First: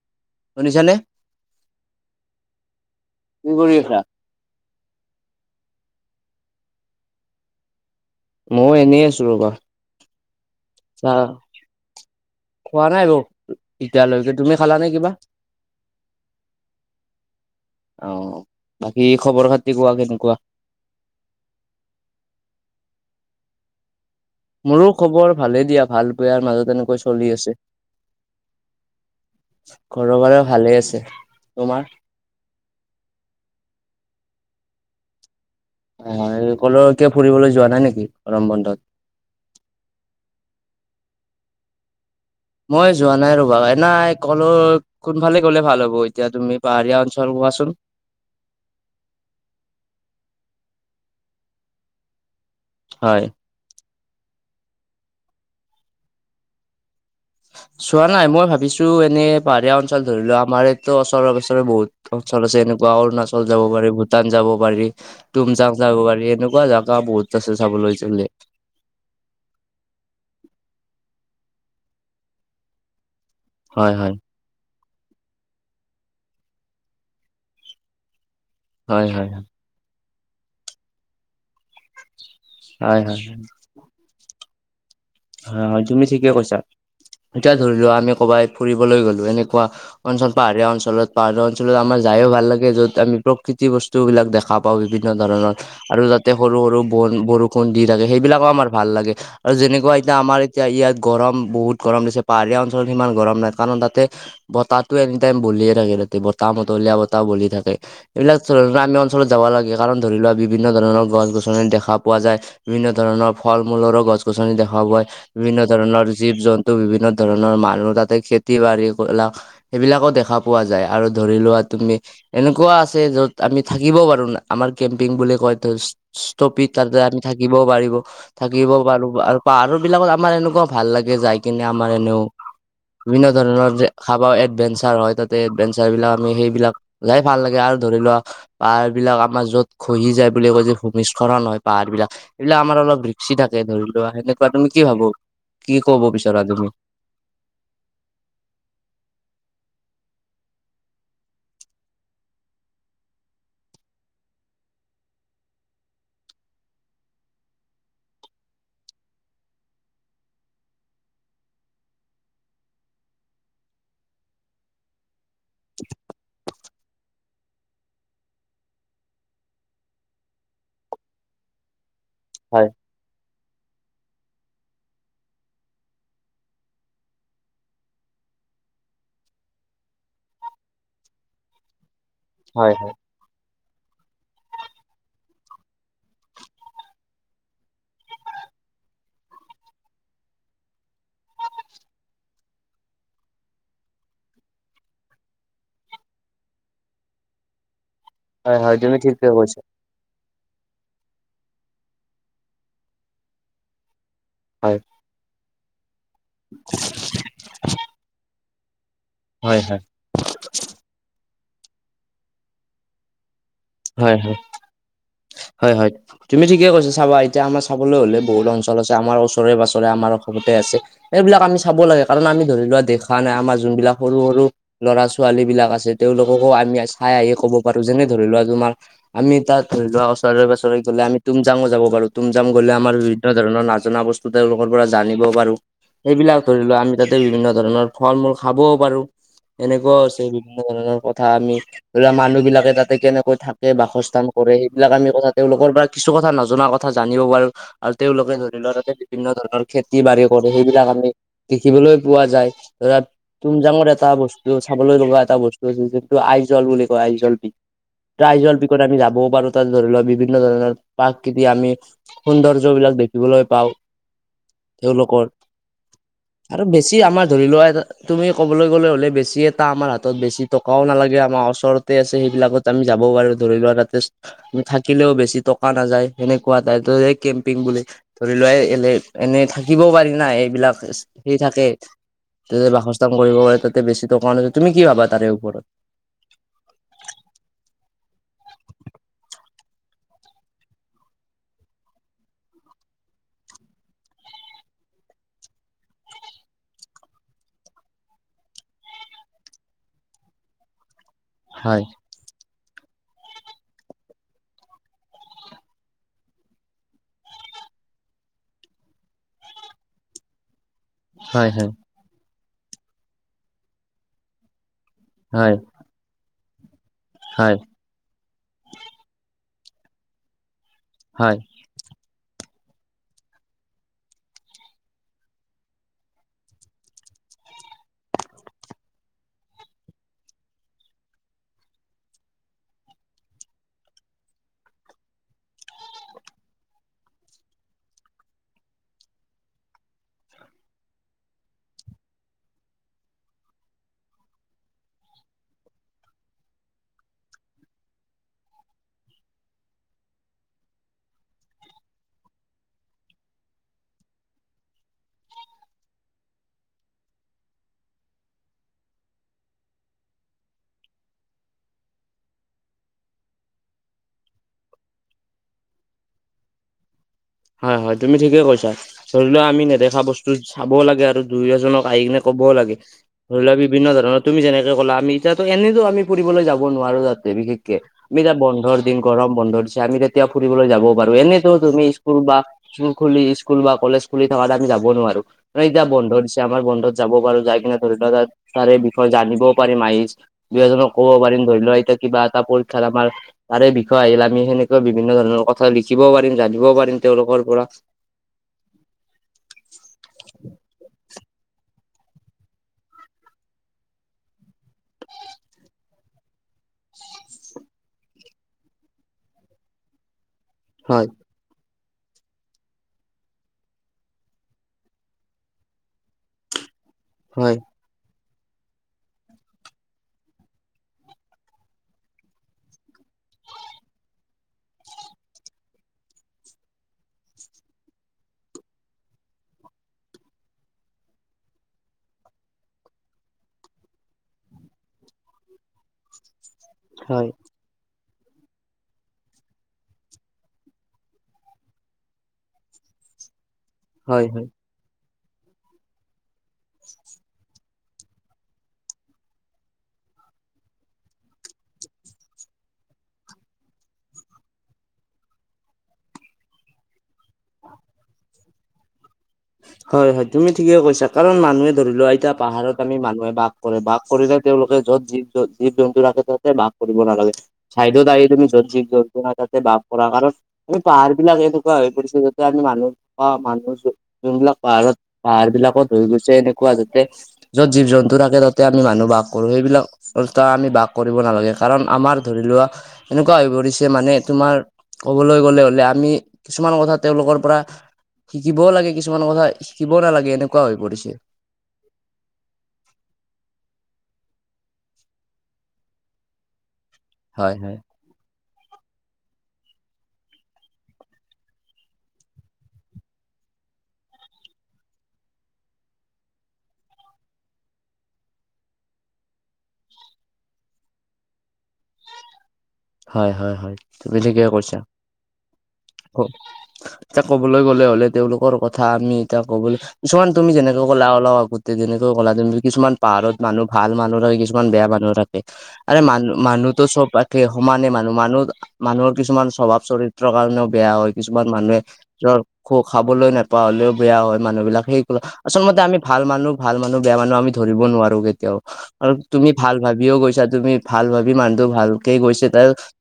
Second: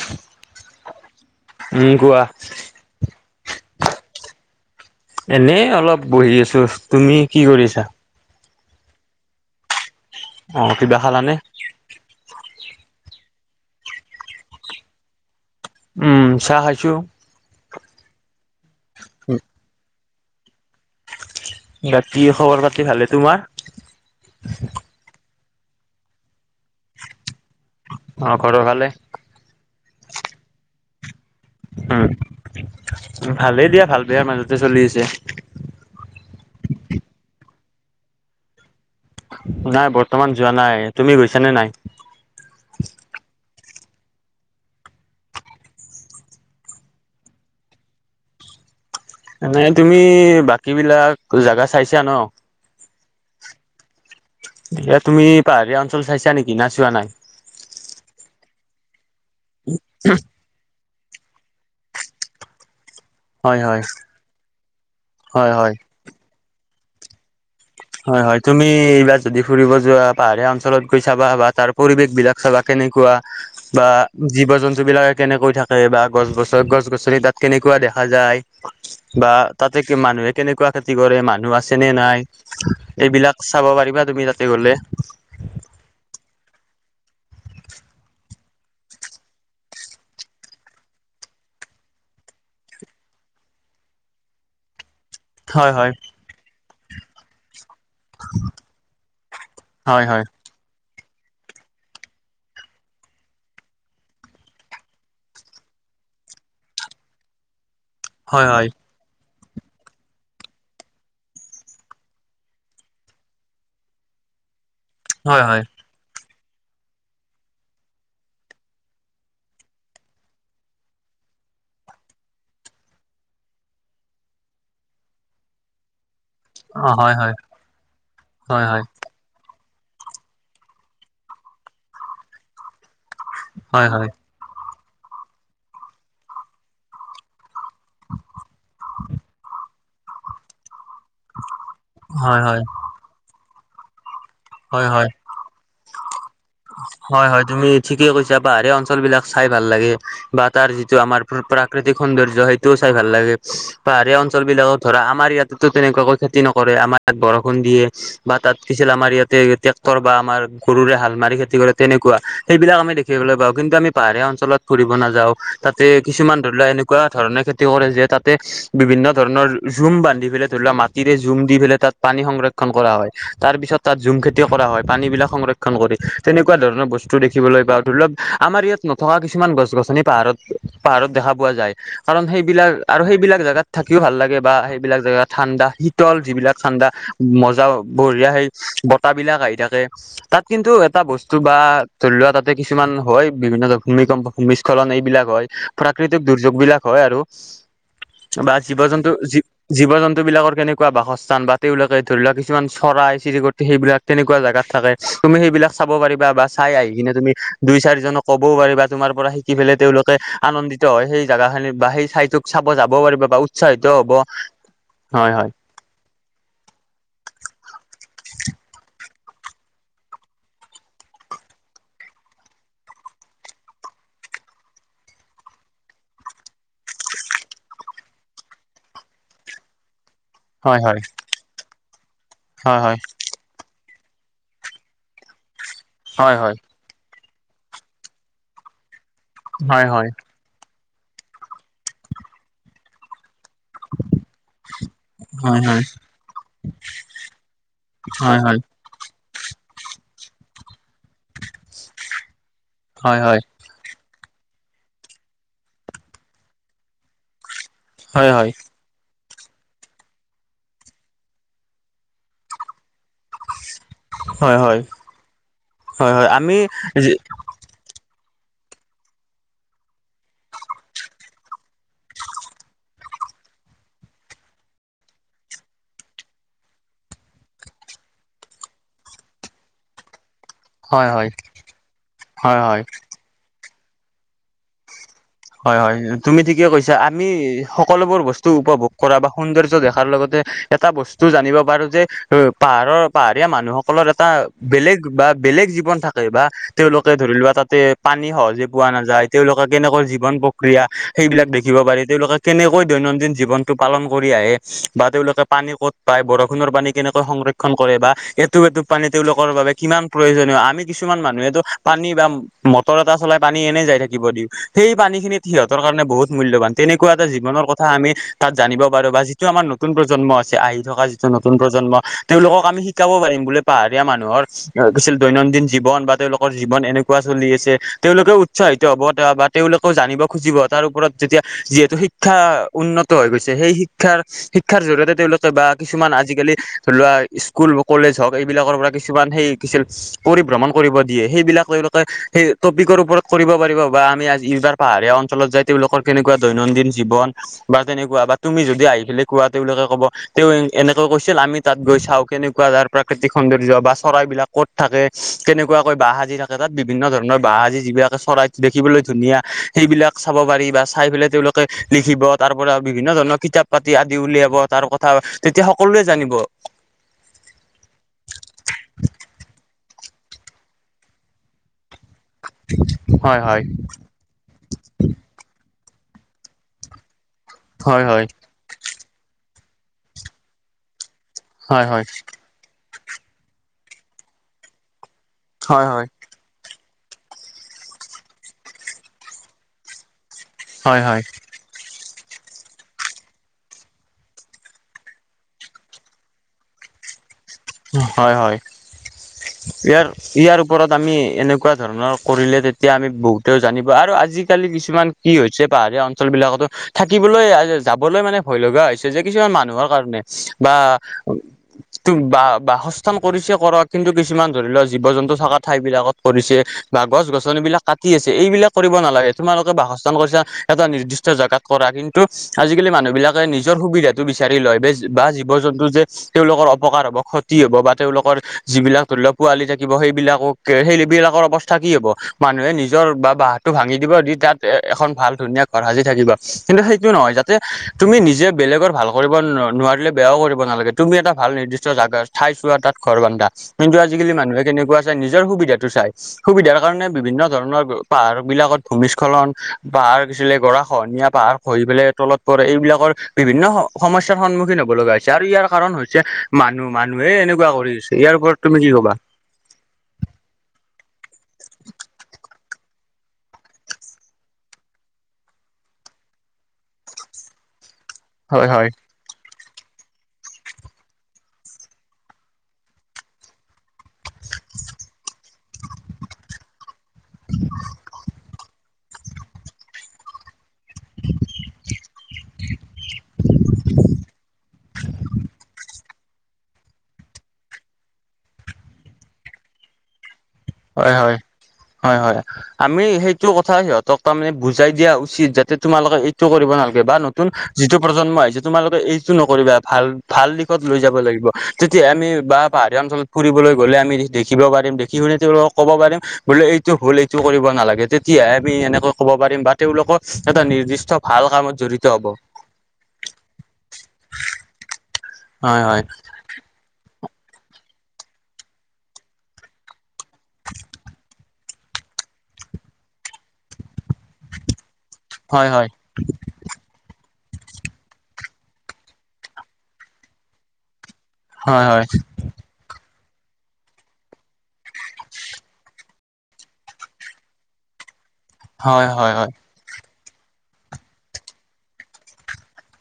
[unintelligible] শুনিছানে? উম কোৱা কি কৰি আছা? এনেই অলপ বহি আছো, তুমি কি কৰিছা? মই এনেই আছো ৰ'বা। অ', কিবা চাহ খালানে? খোৱা নাই বাৰু এতিয়ালৈকে, তুমি খালা নে কিবা? উম, চাহ খাইছো অ', বাকী খবৰ-খাতি কোৱা কেনেকুৱা? বাকী খবৰ খাতি ভালে, তোমাৰ? মোৰো খবৰ ভালে দিয়া, ভাল বেয়াৰ মাজত এনেকৈ চলি আছে। অ' ঘৰৰ ফালে ঘৰৰ ফালে ভালে আছে। তোমাৰ? উম, ভালেই দিয়া ভাল বেয়াৰ মাজতে চলি আছে। হয়-হয় কলৈকো ফুৰিবলৈ যোৱা নাই নেকি গৰম বন্ধত। নাই বৰ্তমান যোৱা নাই, তুমি গৈছা নে নাই? মই যোৱা নাই ৰবা নাই কলো কোনফালে গলে ভাল হ'ব এতিয়া তুমি পাহাৰীয়া অঞ্চল কোৱাচোন? এনেই তুমি বাকীবিলাক জেগা চাইছা ন? হয় এয়া তুমি পাহাৰীয়া অঞ্চল চাইছা নেকি নাই চোৱা নাই চোৱা নাই মই ভাবিছো এনে পাহাৰীয়া অঞ্চল ধৰি লোৱা আমাৰ এই ওচৰে পাজৰে বহুত অঞ্চল আছে এনেকুৱা অৰুণাচল হয় যাব হয় পাৰি ভূটান যাব পাৰি হয় তুমজাং হয় যাব পাৰি এনেকুৱা জাগা বহুত আছে চাবলৈ গলে হয়-হয়, তুমি তুমি এইবাৰ যদি ফুৰিব যোৱা পাহাৰীয়া অঞ্চলত গৈ চাবা বা তাৰ পৰিবেশ বিলাক চাবা কেনেকুৱা বা হয় হয় জীৱ-জন্তুবিলাকে কেনেকৈ থাকে বা গছ, গছ-গছনি তাত কেনেকুৱা দেখা যায়। হয় হয় বা হয় তাতে কি মানুহে কেনেকুৱা খেতি কৰে মানুহ আছে নে নাই হয় এইবিলাক হয় চাব পাৰিবা তুমি তাতে গ'লে। হয়-হয় তুমি ঠিকে কৈছা, এতিয়া ধৰিলোৱা আমি ক'ৰবাত ফুৰিবলৈ গলো এনেকুৱা অঞ্চল পাহাৰীয়া অঞ্চলত পাহাৰীয়া অঞ্চলত আমাৰ যায়ও ভাল লাগে য'ত আমি প্ৰকৃতি বস্তু বিলাক দেখা পাওঁ। বিভিন্ন ধৰণৰ হয় হয় আৰু যাতে সৰু সৰু ব ব বৰষুন দি থাকে সেইবিলাকও আমাৰ ভাল লাগে আৰু যেনেকুৱা হয় এতিয়া হয় আমাৰ এতিয়া ইয়াত গৰম বহুত গৰম দিছে পাহাৰীয়া অঞ্চলত সিমান গৰম নাই কাৰণ তাতে বতাহটো এনি টাইম বলিয়ে থাকে তাতে বতাহ মতলীয়া বতাহ বলি থাকে এইবিলাক হয় আমি অঞ্চলত যাব লাগে কাৰণ ধৰি লোৱা বিভিন্ন ধৰণৰ গছ গছনি দেখা পোৱা যায়। বিভিন্ন ধৰণৰ ফল মূলৰো গছ গছনি দেখা পায় হয় হয় বিভিন্ন হয় ধৰণৰ জীৱ জন্তু বিভিন্ন ধৰণৰ মানুহ তাতে খেতি বাৰি বিলাক, সেইবিলাকো দেখা পোৱা যায় আৰু ধৰি লোৱা তুমি এনেকুৱা আছে য'ত আমি থাকিব পাৰো আমাৰ কেম্পিং বুলি কয়। স্থপিত হয় তাতে আমি থাকিবও পাৰিব হয় হয় থাকিব হয় পাৰো আৰু পাহাৰ বিলাকত আমাৰ এনেকুৱা ভাল লাগে যাই কিনে আমাৰ এনেও বিভিন্ন ধৰণৰ হয় হয় খাবা এডভেঞ্চ হয় তাতে এডভেঞ্চাৰ বিলাক আমি সেইবিলাক যাই ভাল লাগে আৰু ধৰি লোৱা পাহাৰ বিলাক আমাৰ য'ত খহি যায় বুলি কয় যে ভূমিস্খৰণ হয় পাহাৰবিলাক হয় হয় এইবিলাক হয় আমাৰ অলপ ৰিক্সি থাকে ধৰি লোৱা সেনেক তুমি কি হয় ভাব কি ক'ব বিচাৰা তুমি? হয় হয় তুমি ঠিকেই কৈছা পাহাৰীয়া অঞ্চল বিলাক চাই ভাল লাগে। বা তাৰ যিটো আমাৰ প্ৰাকৃতিক সৌন্দৰ্য সেইটোও চাই ভাল লাগে পাহাৰীয়া অঞ্চল বিলাকত ধৰা আমাৰ ইয়াত তো তেনেকুৱাকৈ খেতি নকৰে আমাৰ ইয়াত বৰষুণ দিয়ে বা তাত কিছিল আমাৰ ইয়াত ট্ৰেক্টৰ বা আমাৰ গৰুৰে হাল মাৰি খেতি কৰে তেনেকুৱা সেইবিলাক আমি দেখিবলৈ পাওঁ কিন্তু আমি পাহাৰীয়া অঞ্চলত কৰিব নাযাও তাতে কিছুমান ধৰি লোৱা এনেকুৱা ধৰণে খেতি কৰে যে তাতে বিভিন্ন ধৰণৰ জুম বান্ধি ফেলে ধৰি লোৱা মাটিৰে জুম দি ফেলে তাত পানী সংৰক্ষন কৰা হয় তাৰ পিছত তাত ঝুম খেতি কৰা হয় পানী বিলাক সংৰক্ষণ কৰি তেনেকুৱা ধৰণৰ বস্তু দেখিবলৈ পাওঁ ধৰি লওক আমাৰ ইয়াত নথকা কিছুমান গছ- গছনি পাহাৰত -পাহাৰত দেখা পোৱা যায় কাৰণ সেইবিলাক হয় হয় আৰু সেইবিলাক জেগাত থাকিও ভাল লাগে বা সেইবিলাক জেগা ঠাণ্ডা শীতল যিবিলাক ঠাণ্ডা মজাও বঢ়িয়া সেই বতাহ বিলাক আহি থাকে তাত কিন্তু এটা বস্তু বা ধৰিলোৱা তাতে কিছুমান হয় বিভিন্ন ধ ভূমিকম্প ভূমিস্খলন এইবিলাক হয় প্ৰাকৃতিক দুৰ্যোগ বিলাক হয় আৰু বা হয় হয় তুমি জীৱ-জন্তু ঠিকে কৈছা - জীৱ-জন্তু বিলাকৰ কেনে কোৱা বাসস্থান বা তেওঁলোকে ধৰি লোৱা কিছুমান চৰাই -চিৰিকটি সেইবিলাক তেনেকুৱা জাগাত হয়। থাকে তুমি সেইবিলাক চাব পাৰিবা বা চাই আহি কিনে তুমি, দুই চাৰিজনক ক'বও পাৰিবা। তোমাৰ পৰা শিকি হয় ফেলে হয় তেওঁলোকে আনন্দিত হয় সেই জেগা খিনি বা সেই চাইটোক চাব যাবও পাৰিব বা উৎচাহিত হ'ব হয়- হয়। হয়-হয় তুমি ঠিকে কৈছা চাবা এতিয়া আমাৰ চাবলৈ হলে বহুত অঞ্চল আছে আমাৰ ওচৰে- পাছৰে আমাৰ অসমতে আছে। এইবিলাক আমি চাব লাগে কাৰণ আমি ধৰি লোৱা দেখা নাই আমাৰ যোনবিলাক সৰু- সৰু ল'ৰা- ছোৱালী বিলাক আছে তেওঁলোককো আমি চাই আহি ক'ব পাৰো যেনে ধৰি লোৱা তোমাৰ আমি তাত ধৰি লোৱা ওচৰে- পাচৰে হয় হয় গ'লে আমি তুমজাংও যাব পাৰো তুমজাং গ'লে হয় আমাৰ তেনে ধৰণৰ নাজানা বস্তু তেওঁলোকৰ পৰা জানিব পাৰো হয় সেইবিলাক হয় ধৰি লোৱা আমি যাতে বিভিন্ন ধৰণৰ ফল- মূল খাবওঁ পাৰো হয় এনেকুৱাওঁ হয় আছে বিভিন্ন ধৰণৰ কথা আমি ধৰি লোৱা মানুহ বিলাকে তাতে কেনেকৈ এ বাসস্থান কৰে সেইবিলাক আমি কথা হয় হয় তেওঁলোকৰ পৰা কিছু কথা নজনা কথা জানিব পাৰো আৰু তেওঁলোকে হয় ধৰি লোৱা তাতে বিভিন্ন ধৰণৰ খেতি বাৰী কৰে সেইবিলাক আমি দেখিবলৈ পোৱা যায় ধৰা হয় হয় হয় তুমজাঙৰ এটা বচ টো চাবলৈ লগা এটা বস্তু আছে যিটো আইজল বুলি কয় আইজল পিক। হয় ত' হয় হয় হয় আইজল পিকত আমি যাবও পাৰো তাত ধৰি লোৱা বিভিন্ন ধৰণৰ পাক কিবি আমি সৌন্দৰ্য বিলাক দেখিবলৈ পাওঁ হয় তেওঁলোকৰ হয় হয় আমি আৰু বেছি আমাৰ ধৰি লোৱা এটা তুমি ক'বলৈ গ'লে হ'লে বেছি এটা আমাৰ হাতত বেছি টকাও নালাগে আমাৰ অচৰতে আছে সেইবিলাকত তে আমি যাব পাৰো ধৰি লোৱা তাতে উম, থাকিলেও বেছি টকা নাযায় সেনেকুৱা তাই [unintelligible] কেম্পিং বুলি ধৰি লোৱা এ এলে এনে থাকিবও পাৰি না এইবিলাক হয় [unintelligible] হয় সেই থাকে হয় তাতে হয় বাসস্থান কৰিব পাৰে তাতে বেছি টকাও নাযায় তুমি কি ভাবা তাৰে ওপৰত? হয় হয় তুমি ঠিকে কৈছা আমি সকলোবোৰ বস্তু উপভোগ কৰা বা সৌন্দৰ্য দেখাৰ লগতে এটা বস্তু জানিব পাৰো যে পাহাৰৰ পাহাৰীয়া মানুহসকলৰ এটা বেলেগ বা বেলেগ জীৱন থাক বা তেওঁলোকে ধৰি লোৱা তাতে পানী সহজে পোৱা নাযায় তেওঁলোকে কেনেকৈ জীবন প্ৰক্ৰিয়া সেইবিলাক দেখিব হয় পাৰি তেওঁলোকে কেনেকৈ দৈনন্দিন জীৱনটো পালন কৰি আহে বা তেওঁলোকে পানী ক'ত পায় বৰষুণৰ পানী কেনেকৈ সংৰ ক্ষন কৰে বা এটোপ- এটোপ পানী তেওঁলোকৰ বাবে কিমান প্ৰয়োজনীয় আমি কিছুমান হয় মানুহেটো হয় পানী বা মটৰ এটা চলাই পানী এনেই যাই থাকিব দিওঁ সেই পানী খিনিত হয় সিহঁতৰ কাৰণে বহু মূল্যাবান তেনেকোৱা এটা হয় জীৱনৰ কথ কথা আমি তাত জানিব পাৰো বা যিটো আমাৰ নতুন প্ৰজন্ম আছে আহি থকা যিটো হয় নতুন প্ৰজন্ম তেওঁলোকক আমি শিকাব পাৰিম বোলে পাহাৰীয়া মানুহৰ কিছিল দৈনন্দিন জীৱন বা তেওঁলোকৰ জীৱন এনেকুৱা চলি আছে তেওঁলোকেওঁ উৎসাহিত হ'ব তেওঁ বা তেওঁলোকেওঁ জানিব খুজিব তাৰ ওপৰত যেতিয়া যিহেতু শিক্ষা উন্নত হৈ গৈছে সেই শিক্ষাৰ শিক্ষাৰ জৰি়য়তে তেওঁলোকে বা কিছুমান আজিকালি ধৰি লোৱা স্কুল, কলেজ হওঁক এইবিলাকৰ পৰা কি কিছুমান সেই শিকিছিল পৰিভ্ৰমণ কৰিব দিয়ে সেইবিলাক তেওঁলোকে সেই টপিকৰ ওপৰত কৰিব পাৰিব বা আমি আজ [unintelligible] পাহাৰীয়া অঞ্চলত যায় তেওঁলোকৰ কেনেকুৱা দৈনন্দিন জীৱন বা তেনেকুৱা বা তুমি যদি আহি ফেলে কোৱা তেওঁলোকে ক'ব তেওঁ এনেকৈ কৈছিল, আমি তাত গৈ চাওঁ কেনেকুৱা ধাৰ প্ৰাকৃতিক সৌন্দৰ্য বা চৰাই বিলাক ক'ত থাকে কেনেকুৱাকৈ বাহ সাজি থাকে তাত বিভিন্ন ধৰণৰ বাহ সাজি যিবিলাকে চৰাইত দেখিবলৈ ধুনীয়া সেইবিলাক চাব পাৰি বা চাই পেলাই তেওঁলোকে লিখিব তাৰ পৰা বিভিন্ন ধৰণৰ কিতাপ পাতি আদি উলিয়াব তাৰ কথা তেতিয়া সকলোৱে জানিব। হয় হয় তুমি ঠিকে কৈছা ধৰি লও আমি নেদেখা বস্তু চাব লাগে আৰু দুই এজনক আহিকিনে ক'বও লাগে হয় ধৰি লোৱা হয় বিভিন্ন ধৰণৰ তুমি যেনেকে ক'লা আমি এতিয়া এনেতো আমি ফুৰিবলৈ যাব নোৱাৰো তাত। দে বিশেষকে হয় আমি হয় এতিয়া বন্ধৰ দিন গৰম বন্ধ দিছে আমি তেতিয়া ফুৰিবলৈ যাব পাৰো এনেতো তুমি হয় হয় স্কুল বা স্কুল খুলি স্কুল বা কলেজ খুলি থকা আমি যাব নোৱাৰো, এতিয়া হয় হয় বন্ধ দিছ- যে আমাৰ বন্ধত যাব পাৰো যাই কিনে ধৰি লও তাৰে বিষয়ে জানিবও পাৰিম আহইচ দুয় এজনক হয় ক'ব হয় পাৰিম ধৰি লোৱা এতিয়া কিবা এটা পৰীক্ষাত আমাৰ তাৰে বিষয়ে আহিল আমি সেনেকুৱা বিভিন্ন ধৰণৰ কথা লিখিব পাৰিম, জানিবও পাৰিম তেওঁলোকৰ পৰা। হয় হয় ইয়াৰ ইয়াৰ ওপৰত আমি এনেকুৱা ধৰণৰ কৰিলে তেতিয়া আমি বহুতেও জানিব আৰু আজিকালি কিছুমান কি হৈছে পাহাৰীয়া অঞ্চল বিলাকতো থাকিবলৈ যাবলৈ মানে ভয় লগা হৈছে যে কিছুমান মানুহৰ কাৰণে বা হয় টো বা বাসস্থান কৰিছে কৰক কিন্তু কিছুমান ধৰি লও জীৱ-জন্তু থকা ঠাইবিলাকত কৰিছে। বা হয় গছ-গছনিবিলাক কাটি আছে এইবিলাক কৰিব নালাগে, তোমালোকে বাসস্থান কৰিছা এটা নিৰ্দিষ্ট জোগাত কৰা কিন্তু আজিকালি মানুহ বিলাকে নিজৰ সুবিধাটো বিচাৰি লয় বেজ বা জীৱ-জন্তু যে তেওঁলোকৰ অপকাৰ অবসত টি হ'ব বা তেওঁলোকৰ যিবিলাক ধৰি লওক পোৱালি থাকিব সেইবিলাকক সেই বিলাকৰ অৱস্থা কি হ'ব? মানুহে নিজৰ বা বাঁহটো ভাঙি দিব দি তাত এ এখন ভাল ধুনীয়া ঘৰ সাজি থাকিব। কিন্তু সেইটো হয় নহয় যাতে তুমি নিজে বেলেগৰ ভাল কৰিব ন নোৱাৰিলে বেয়াও কৰিব নালাগে তুমি এটা ভাল নিৰ্দিষ্ট জাগাৰ ঠাই চোৱা তাত ঘৰ বন্ধা, কিন্তু হয় আজিকালি হয়। মানুহে কেনেকুৱা চাই নিজৰ সুবিধাটো চাই। সুবিধাৰ কাৰণে বিভিন্ন ধৰণৰ পাহাৰ বিলাকত ভূমিস্খলন, পাহাৰ খিছিলে, গৰা খহনীয়া, পাহাৰ হৈ পেলাই তলত পৰে এইবিলাকৰ বিভিন্ন সমস্যাৰ সন্মুখীন হ'ব লগা হৈছে আৰু ইয়াৰ কাৰণ হৈছে মানুহ। মানুহে এনেকুৱা কৰিছে, ইয়াৰ ওপৰত তুমি কি কবা? হয় হয় তুমি ঠিকে কৈছা কাৰণ মানুহে ধৰি লোৱা এইতা পাহাৰত আমি মানুহে বাস কৰে বাস কৰিলে তেওঁলোকে য'ত জীৱ জীৱ জন্তু ৰাখে তাতে বাস কৰিব নালাগে চাইদত আহি তুমি জত হয় জি হয় ক তাতে বাস কৰা কাৰণ আমি পাহাৰ বিলাক এনেকুৱা হৈ পৰিছে যাতে আমি মানুহ অ মানুহ চু- যোনবিলাক পাহাৰত পাহাৰ বিলাকত হৈ গৈছে এনেকুৱা যাতে যত জীৱ জন্তু থাকে তাতে আমি মানুহ বাস কৰো সেইবিলাক আৰু তা আমি বাস কৰিব নালাগে কাৰণ আমাৰ ধৰি লোৱা এনেকুৱা হৈ পৰিছে মানে তোমাৰ ক'বলৈ গ'লে হলে আমি কিছুমান কথা তেওঁলোকৰ পৰা শিকিবও লাগে। কিছুমান কথা শিকিব নালাগে এনুক- হয় হয়। হয় হয় আমি সেইটো কথা সিহঁতক তাৰমানে বুজাই দিয়া উচিত যাতে তোমালোকে এই- টো কৰিব নালাগে বা নতুন হয় হয় যিটো প্ৰজন্ম আহিছে তোমালোকে এইটো নকৰিবা ভাল ভাল দিশত লৈ যাব লাগিব। তেতিয়া আমি বা পাহাৰীয়া অঞ্চল ফুৰিবলৈ গ'লে আমি দেখিব পাৰিম দেখি শুনি তেওঁলোকক ক'ব পাৰিম বোলে এইটো ভুল এইটো কৰিব নালাগে তেতিয়াহে আমি এনেকৈ ক'ব পাৰিম বা তেওঁলোকক এটা নিৰ্দিষ্ট ভাল কামত জড়িত হ'ব। হয় হয় হয় তুমি ঠিকে কৰিছা। হয় হয় এতিয়া ক'বলৈ গ'লে হ'লে তেওঁলোকৰ কথা আমি এতিয়া ক'বলৈ কিছুমান তুমি যেনেকৈ কলা অলপ আগতে যেনেকৈ কলা তুমি কিছুমান পাহাৰত মানুহ ভাল মানুহ থাকে কিছুমান বেয়া মানুহ থাক- কে। হয় হয় আৰে মানু মানুহটো চব পা- সমানে মানুহ মানুহ মানুহৰ কিছুমান স্বভাৱ চৰিত্ৰৰ কাৰণেও বেয়া হয় কিছুমান মানুহে। হয় হয় য'ৰ খো- খাবলৈ নাপা হলেও বেয়া হয় মানুহবিলাক, সেই আচলতে আমি ভাল মানুহ - ভাল মানুহ, বেয়া মানুহ আমি ধৰিব নোৱাৰোঁ কেতিয়াও। হয় আৰু হয় হয় তুমি ভাল ভাবিও গৈছা। তুমি ভাল ভাবি মানুহটো ভালকে গৈছে ত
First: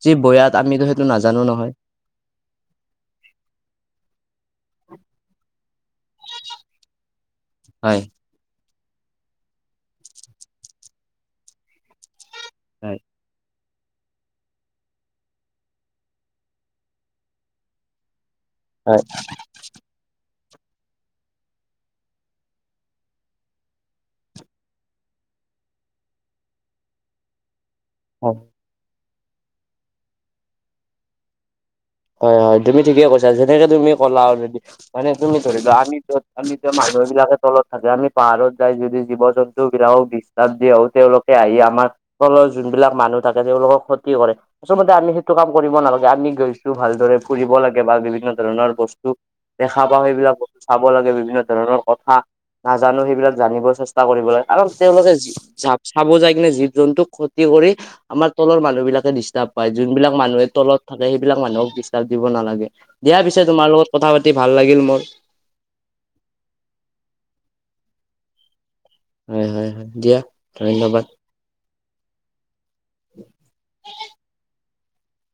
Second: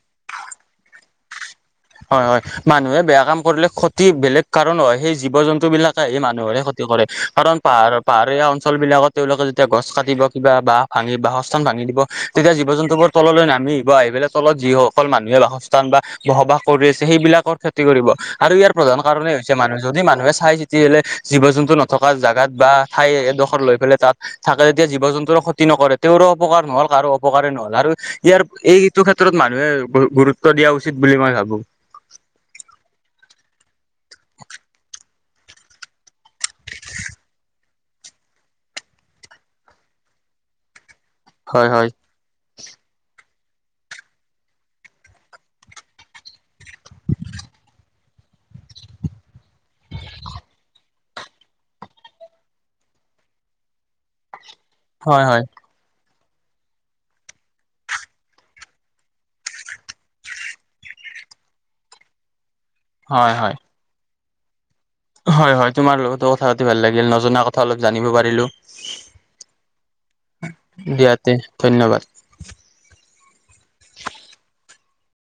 যি বয়াত আমিতো সেইটো নাজানো নহয়। হয় - হয়। মানুহে বেয়া কাম কৰিলে ক্ষতি বেলেগ কাৰণ হয়, সেই জীৱ-জন্তুবিলাক আহি মানুহৰে ক্ষতি কৰে। কাৰণ হয় পাহাৰ- পাহাৰীয়া অঞ্চলবিলাকত তেওঁলোকে যেতিয়া গছ কাটিব, কিবা বাহ ভাঙি বাসস্থান ভাঙি দিব তেতিয়া হয় জীৱ-জন্তুবোৰ তললৈ নামি আহিব। আহি পেলাই তলত যিসকল মানুহে বাসস্থান বা বসবাস কৰি আছে সেইবিলাকৰ ক্ষতি কৰিব। আৰু ইয়াৰ প্ৰধান হয় কাৰণে হৈছে মানুহ। যদি মানুহে চাই-চিতি হ'লে জীৱ-জন্তু নথকা জাগাত বা ঠাই এডোখৰ লৈ পেলাই তাত থাকে, তিয়া জীৱ-জন্তুৰো ক্ষতি নকৰে, তেওঁৰো অপকাৰ নহ'ল, কাৰো অপকাৰে নহ'ল আৰু হয় ইয়াৰ এইটো ক্ষেত্ৰত মানুহে গু- গুৰুত্ব দিয়া উচিত বুলি মই ভাবোঁ। অ' তুমি ঠিকে কৈছা। যেনেকে তুমি কলা মানে তুমি ধৰি লোৱা, আমি য'ত আমিতো মানুহবিলাকে তলত থাকে, আমি পাহাৰত যাই যদি জীৱ-জন্তু তু বিলাকক দিষ্টাৰ্ব দি আহোঁ, তেওঁলোকে আহি হয় হয় আমাৰ তলৰ যোনবিলাক মানুহ থাকে, তেওঁলোকক ক্ষতি কৰে। আচলতে আমি সেইটো কাম কৰিব নালাগে। আমি টো ভালদৰে পোহিব লাগে বা বিভিন্ন ধৰণৰ বস্তু দেখা পাওঁ সেইবিলাক বস্তু চাব লাগে, বিভিন্ন ধৰণৰ কথা নাজানো সেইবিলাক জানিব চেষ্টা কৰিব লাগে। কাৰণ তেওঁলোকে হয় হয় চাব যাইকিনে জীৱ-জন্তুক ক্ষতি কৰি আমাৰ তলৰ মানুহবিলাকে ডিষ্টাৰ্ব পায়, যোনবিলাক মানুহে তলত থাকে সেইবিলাক মানুহক দিষ্টাৰ্ব দিব নালাগে। দিয়া হয় পিছে, হয় তোমাৰ লগত কথা পাতি ভাল লাগিল মোৰ। হয় - হয়, তোমাৰ লগতো কথা পাতি ভাল লাগিল। নজনা কথা অলপ জানিব পাৰিলোঁ। হয় - হয় - হয়, দিয়া ধন্যবাদ। তে ধন্যবাদ।